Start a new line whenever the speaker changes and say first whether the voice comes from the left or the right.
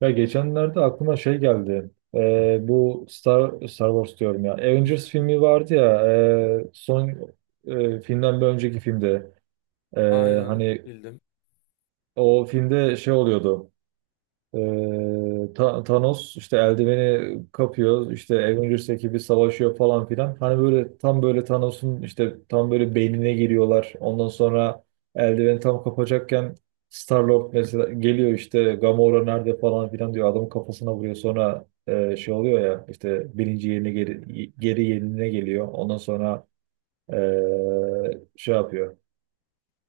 right: Ya geçenlerde aklıma şey geldi. Bu Star Wars diyorum ya. Avengers filmi vardı ya. e, son Filmden bir önceki filmde. E,
left: Aynen
right: Hani
left: bildim.
right: o filmde şey oluyordu. Thanos işte eldiveni kapıyor işte Avengers ekibi savaşıyor falan filan. Hani böyle tam böyle Thanos'un işte tam böyle beynine giriyorlar. Ondan sonra eldiveni tam kapacakken Star-Lord mesela geliyor işte Gamora nerede falan filan diyor. Adamın kafasına vuruyor. Sonra şey oluyor ya işte birinci yerine geri yerine geliyor. Ondan sonra şey yapıyor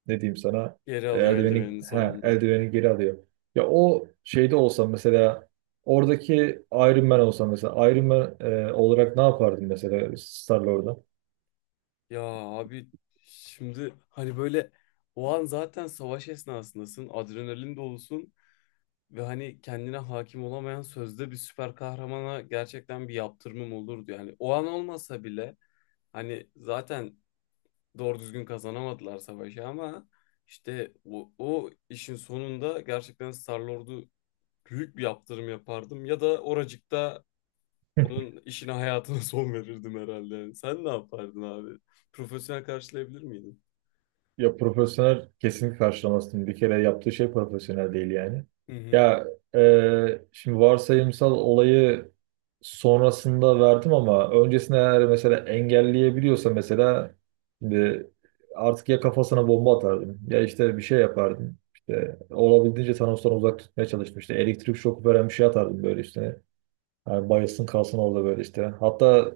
right: ne diyeyim sana
left: Geri alıyor
right: eldiveni
left: eldivenini
right: ha
left: sonunda.
right: eldiveni geri alıyor. Ya o şeyde olsam mesela oradaki Iron Man olsam mesela Iron Man olarak ne yapardım mesela Star-Lord'a?
left: Ya abi, şimdi hani böyle o an zaten savaş esnasındasın. Adrenalin dolusun. Ve hani kendine hakim olamayan sözde bir süper kahramana gerçekten bir yaptırımım olurdu. Yani o an olmasa bile hani zaten doğru düzgün kazanamadılar savaşı ama işte o işin sonunda gerçekten Star-Lord'u büyük bir yaptırım yapardım. Ya da oracıkta onun işine, hayatına son verirdim herhalde. Sen ne yapardın abi? Profesyonel karşılayabilir miydin?
right: Ya profesyonel kesinlikle karşılamazsın. Bir kere yaptığı şey profesyonel değil yani.
left: Hı hı.
right: Ya şimdi varsayımsal olayı sonrasında verdim ama öncesinde eğer mesela engelleyebiliyorsa mesela şimdi artık ya kafasına bomba atardım ya işte bir şey yapardım. İşte olabildiğince Thanos'tan uzak tutmaya çalıştım. İşte elektrik şoku veren bir şey atardım böyle işte. Yani bayılsın kalsın orada böyle işte. Hatta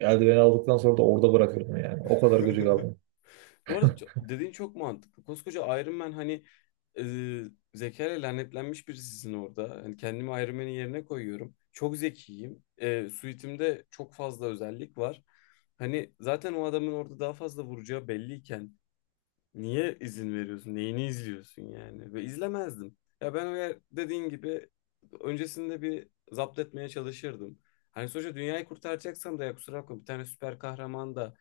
right: eldiveni aldıktan sonra da orada bırakırdım yani. O kadar gıcık aldım.
left: Bu arada dediğin çok mantıklı. Koskoca Iron Man, hani e, zekayla lanetlenmiş birisisin orada. Hani kendimi Iron Man'in yerine koyuyorum. Çok zekiyim. Suitimde çok fazla özellik var. Hani zaten o adamın orada daha fazla vuracağı belliyken niye izin veriyorsun? Neyini izliyorsun yani? Ve izlemezdim. Ya ben, öyle dediğin gibi, öncesinde bir zapt etmeye çalışırdım. Hani sonuçta dünyayı kurtaracaksam da, ya kusura bakma, bir tane süper kahraman da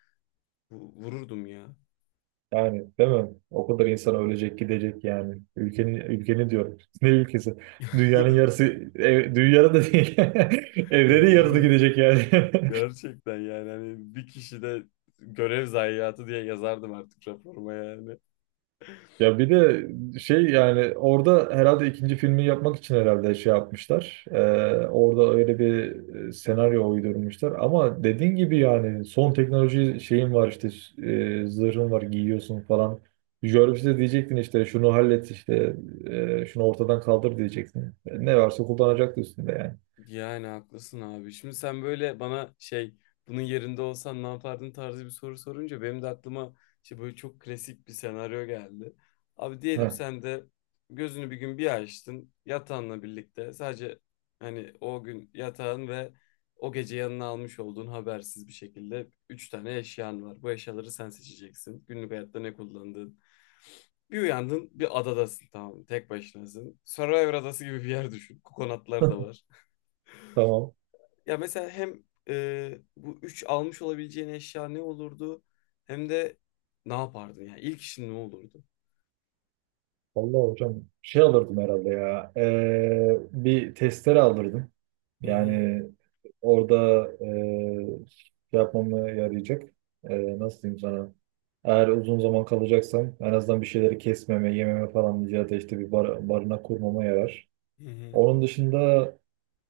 left: vururdum ya.
right: Yani değil mi? O kadar insan ölecek gidecek yani. Ülkeni diyorum. Ne ülkesi? Dünyanın yarısı dünyada da değil. Evrenin yarısı
left: Evrenin
right: gidecek yani.
left: gerçekten, yani hani, bir kişide görev zayiatı diye yazardım artık raporuma yani.
right: Ya bir de şey yani orada herhalde ikinci filmi yapmak için herhalde şey yapmışlar. Orada öyle bir senaryo uydurmuşlar. Ama dediğin gibi yani son teknoloji şeyin var işte zırhın var giyiyorsun falan. Jarvis'e diyecektin işte şunu hallet işte şunu ortadan kaldır diyecektin. Ne varsa kullanacaktı üstünde yani.
left: Yani haklısın abi. Şimdi sen böyle bana, şey, bunun yerinde olsan ne yapardın tarzı bir soru sorunca benim de aklıma işte böyle çok klasik bir senaryo geldi. Abi diyelim
right: Heh,
left: sen de gözünü bir gün bir açtın, yatağınla birlikte sadece, hani o gün yatağın ve o gece yanına almış olduğun habersiz bir şekilde üç tane eşyan var. Bu eşyaları sen seçeceksin. Günlük hayatta ne kullandığın. Bir uyandın bir adadasın, tamam mı? Tek başınasın. Survivor adası gibi bir yer düşün. Kokonatlar da var.
right: tamam.
left: Ya mesela hem bu üç almış olabileceğin eşya ne olurdu, hem de ne yapardın, yani ilk işin ne olurdu?
right: Vallahi hocam şey alırdım herhalde ya. Bir testere alırdım.
left: Hı hı,
right: Yani orada şey yapmamı yarayacak. Nasıl diyeyim sana? Eğer uzun zaman kalacaksam en azından bir şeyleri kesmeme, yememe falan ya da işte bir barınak kurmama yarar.
left: hı hı,
right: Onun dışında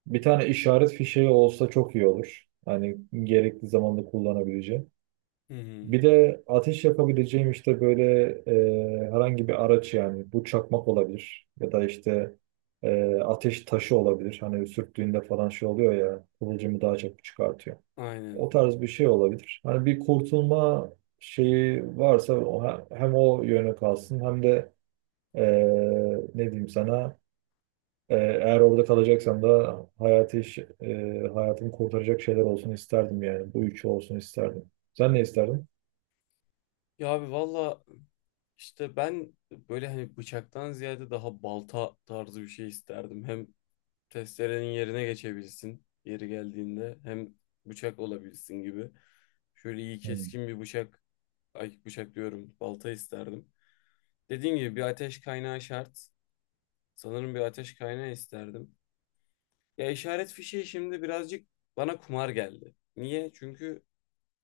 right: bir tane işaret fişeği olsa çok iyi olur. Hani gerekli zamanda kullanabileceğim.
left: hı. Hı.
right: Bir de ateş yapabileceğim işte böyle herhangi bir araç yani bu çakmak olabilir ya da işte ateş taşı olabilir. Hani sürttüğünde falan şey oluyor ya kıvılcımı daha çok çıkartıyor. O
left: Aynen.
right: tarz bir şey olabilir. Hani bir kurtulma şeyi varsa hem o yöne kalsın hem de e, ne diyeyim sana eğer orada kalacaksam da hayatımı kurtaracak şeyler olsun isterdim yani. Bu üçü olsun isterdim. Sen ne isterdin?
left: Ya abi valla, işte ben böyle, hani bıçaktan ziyade daha balta tarzı bir şey isterdim. Hem testerenin yerine geçebilsin yeri geldiğinde, hem bıçak olabilsin gibi. Şöyle iyi
right: Hmm.
left: keskin bir bıçak, ay bıçak diyorum, balta isterdim. Dediğim gibi bir ateş kaynağı şart. Sanırım bir ateş kaynağı isterdim. Ya işaret fişeği şimdi birazcık bana kumar geldi. Niye? Çünkü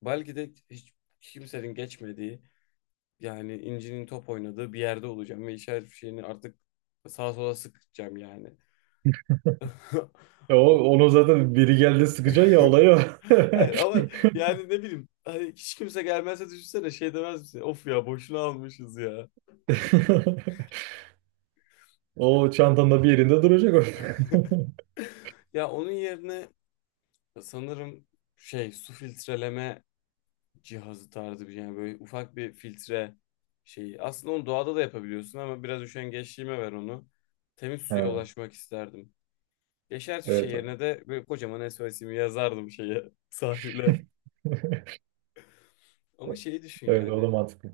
left: belki de hiç kimsenin geçmediği, yani incinin top oynadığı bir yerde olacağım ve işaret fişeğini artık sağa sola sıkacağım yani.
right: Ya
left: O-
right: onu zaten biri geldi sıkacak ya olayı o.
left: Hayır ama yani, ne bileyim, hani hiç kimse gelmezse düşünsene, şey demez misin? Of ya, boşuna almışız ya.
right: O çantanda bir yerinde duracak o.
left: Ya onun yerine sanırım, şey, su filtreleme cihazı tarzı bir şey. Yani böyle ufak bir filtre şeyi. Aslında onu doğada da yapabiliyorsun ama biraz üşengeçliğime ver onu. Temiz suya
right: Ha,
left: ulaşmak isterdim. Yaşar fişeği
right: evet.
left: yerine de böyle kocaman SOS'imi yazardım şeye, sahile. Ama şeyi düşün
right: Evet o da
left: yani.
right: mantıklı.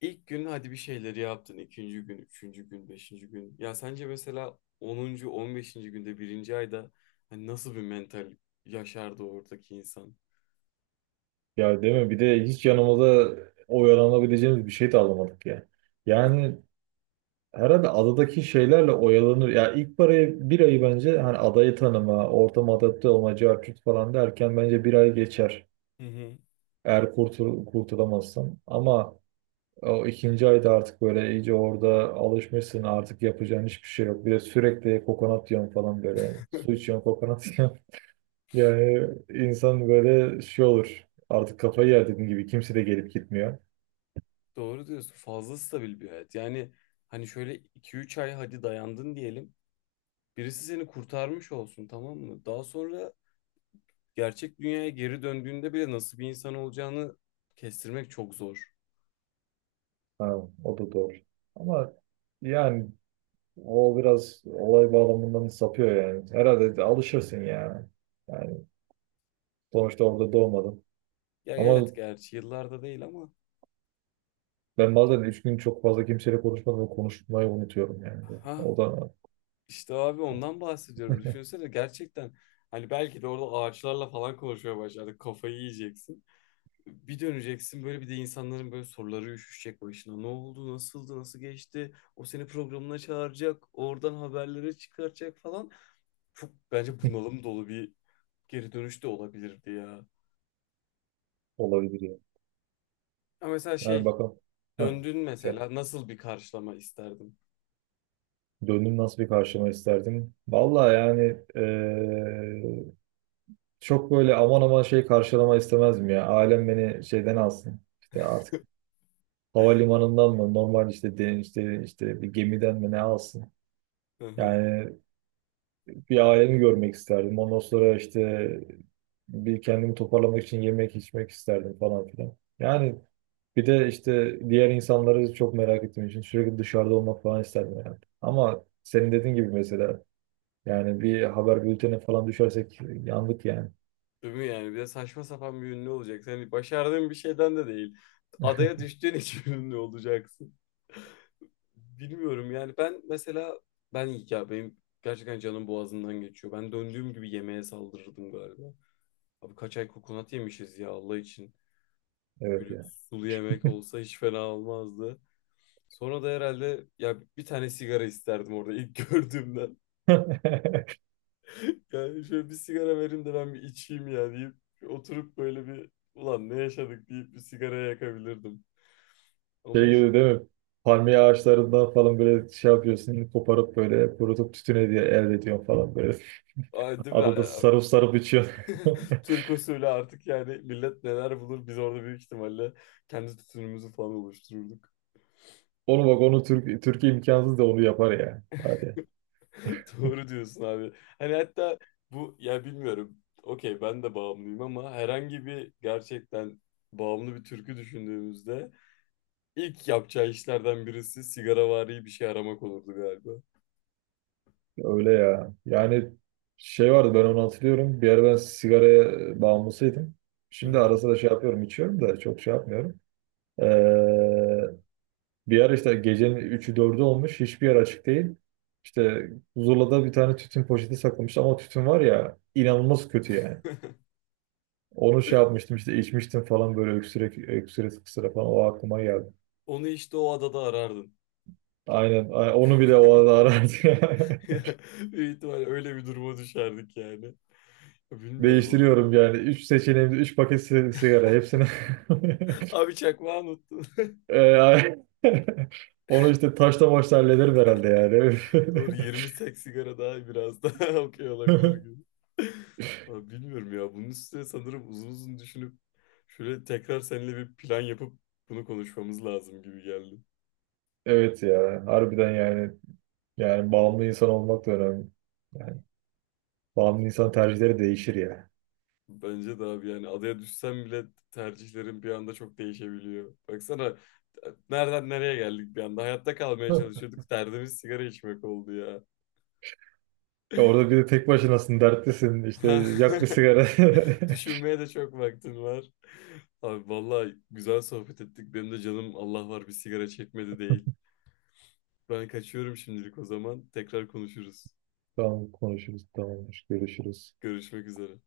left: İlk gün hadi bir şeyleri yaptın. İkinci gün, üçüncü gün, beşinci gün. Ya sence mesela 10., 15. günde, birinci ayda hani nasıl bir mental yaşardı oradaki insan?
right: Ya değil mi? Bir de hiç yanımıza oyalanabileceğimiz bir şey de alamadık ya. Yani herhalde adadaki şeylerle oyalanır. Ya ilk parayı bir ayı bence hani adayı tanıma, ortama adapte olma, cart curt falan derken bence bir ay geçer.
left: Hı hı.
right: Eğer kurtulamazsan. Ama o ikinci ayda artık böyle iyice orada alışmışsın artık yapacağın hiçbir şey yok. Bir de sürekli kokonat yiyorsun falan böyle. Su içiyorsun kokonat yiyorsun. Yani insan böyle şey olur. Artık kafayı yer dediğim gibi kimse de gelip gitmiyor.
left: Doğru diyorsun. Fazla stabil bir hayat. Yani hani şöyle 2 3 ay hadi dayandın diyelim. Birisi seni kurtarmış olsun, tamam mı? Daha sonra gerçek dünyaya geri döndüğünde bile nasıl bir insan olacağını kestirmek çok zor.
right: Ha, o da doğru. Ama yani o biraz olay bağlamından sapıyor yani. Herhalde de alışırsın yani. Yani sonuçta orada doğmadım.
left: Ya
right: Ama
left: evet, gerçi yıllarda değil ama.
right: ben bazen üç gün çok fazla kimseyle konuşmadım ve konuşmayı unutuyorum yani.
left: Ha.
right: O da
left: İşte abi, ondan bahsediyorum. Düşünsene gerçekten, hani belki de orada ağaçlarla falan konuşmaya başladık. Kafayı yiyeceksin. Bir döneceksin, böyle bir de insanların böyle soruları üşüşecek başına. Ne oldu, nasıldı, nasıl geçti? O seni programına çağıracak, oradan haberleri çıkaracak falan. Çok bence bunalım dolu bir geri dönüş de olabilirdi ya.
right: olabilir yani.
left: Ama mesela,
right: Yani
left: şey,
right: bakalım. Heh,
left: döndün
right: güzel.
left: mesela, nasıl bir karşılama isterdin?
right: Döndüm nasıl bir karşılama isterdim? Vallahi yani çok böyle aman aman şey karşılama istemezdim ya. Ailem beni şeyden alsın. İşte artık havalimanından mı normal işte işte işte bir gemiden mi ne alsın? Yani bir ailemi görmek isterdim. Ondan sonra işte bir kendimi toparlamak için yemek içmek isterdim falan filan. Yani bir de işte diğer insanları çok merak ettiğim için sürekli dışarıda olmak falan isterdim yani. Ama senin dediğin gibi mesela yani bir haber bültenine falan düşersek yandık yani.
left: Değil mi yani? Bir de saçma sapan bir ünlü olacaksın. Hani başardığın bir şeyden de değil. Adaya düştüğün için ünlü olacaksın. Bilmiyorum yani, ben mesela, ben ya, benim gerçekten canım boğazımdan geçiyor. Ben döndüğüm gibi yemeğe saldırırdım galiba. Abi kaç ay kokonat yemişiz ya, Allah için. Şöyle
right: Evet
left: bir
right: ya.
left: sulu yemek olsa hiç fena olmazdı. Sonra da herhalde ya bir tane sigara isterdim, orada ilk gördüğümden. Yani şöyle bir sigara verin de ben bir içeyim ya, deyip oturup böyle bir, ulan ne yaşadık, deyip bir sigara yakabilirdim. Ama
right: Şey
left: hiç.
right: gibi değil mi? Palmiye ağaçlarından falan böyle şey yapıyorsun, koparıp böyle kurutup tütüne diye elde ediyorsun falan böyle.
left: Ay, değil mi?
right: Adada
left: Yani,
right: sarıp sarıp içiyorsun.
left: Türk usulü artık yani, millet neler bulur, biz orada büyük ihtimalle kendi tutumumuzu falan oluştururduk.
right: Oğlum bak onu Türkiye imkansız da onu yapar ya. Hadi.
left: Doğru diyorsun abi. Hani hatta bu, ya bilmiyorum. Okey ben de bağımlıyım ama herhangi bir, gerçekten bağımlı bir türkü düşündüğümüzde ilk yapacağı işlerden birisi sigaravari bir şey aramak olurdu galiba.
right: Öyle ya. Yani şey vardı ben onu hatırlıyorum. Bir ara ben sigaraya bağımlısıydım.
left: Hı
right: Şimdi
left: hı.
right: ara sıra şey yapıyorum içiyorum da çok şey yapmıyorum. Ee, Bir ara işte gecenin üçü dördü olmuş. Hiçbir yer açık değil. İşte Zula'da bir tane tütün poşeti saklamış ama tütün var ya inanılmaz kötü yani. Onu şey yapmıştım işte içmiştim falan böyle öksürek öksüre kısıra falan o aklıma geldi.
left: Onu işte o adada arardın.
right: Aynen. Onu bile o arada arardı.
left: Büyük ihtimalle öyle bir duruma düşerdik yani. Bilmiyorum abi.
right: Değiştiriyorum yani. Üç seçeneğimde üç paket sigara. Hepsini
left: Abi çakmağı unuttun.
right: Ee, ay- onu işte taşla maçla hallederim herhalde yani.
left: Doğru. Yirmi sek sigara daha, biraz daha okey olabilir gibi. Abi bilmiyorum ya. Bunun üstüne sanırım uzun uzun düşünüp şöyle tekrar seninle bir plan yapıp bunu konuşmamız lazım gibi geldi.
right: Evet ya. Harbiden yani. Yani bağımlı insan olmak da önemli. Yani bağımlı insan tercihleri değişir ya.
left: Bence de abi, yani adaya düşsem bile tercihlerim bir anda çok değişebiliyor. Baksana nereden nereye geldik bir anda. Hayatta kalmaya çalışıyorduk. Derdimiz sigara içmek oldu ya.
right: Orada bir de tek başınasın, dertlisin. İşte
left: Ha.
right: yak bir sigara.
left: Düşünmeye de çok vaktin var. Abi vallahi güzel sohbet ettik. Benim de canım, Allah var, bir sigara çekmedi değil. Ben kaçıyorum şimdilik o zaman. Tekrar konuşuruz.
right: Tamam konuşuruz. Tamamdır. Görüşürüz.
left: Görüşmek üzere.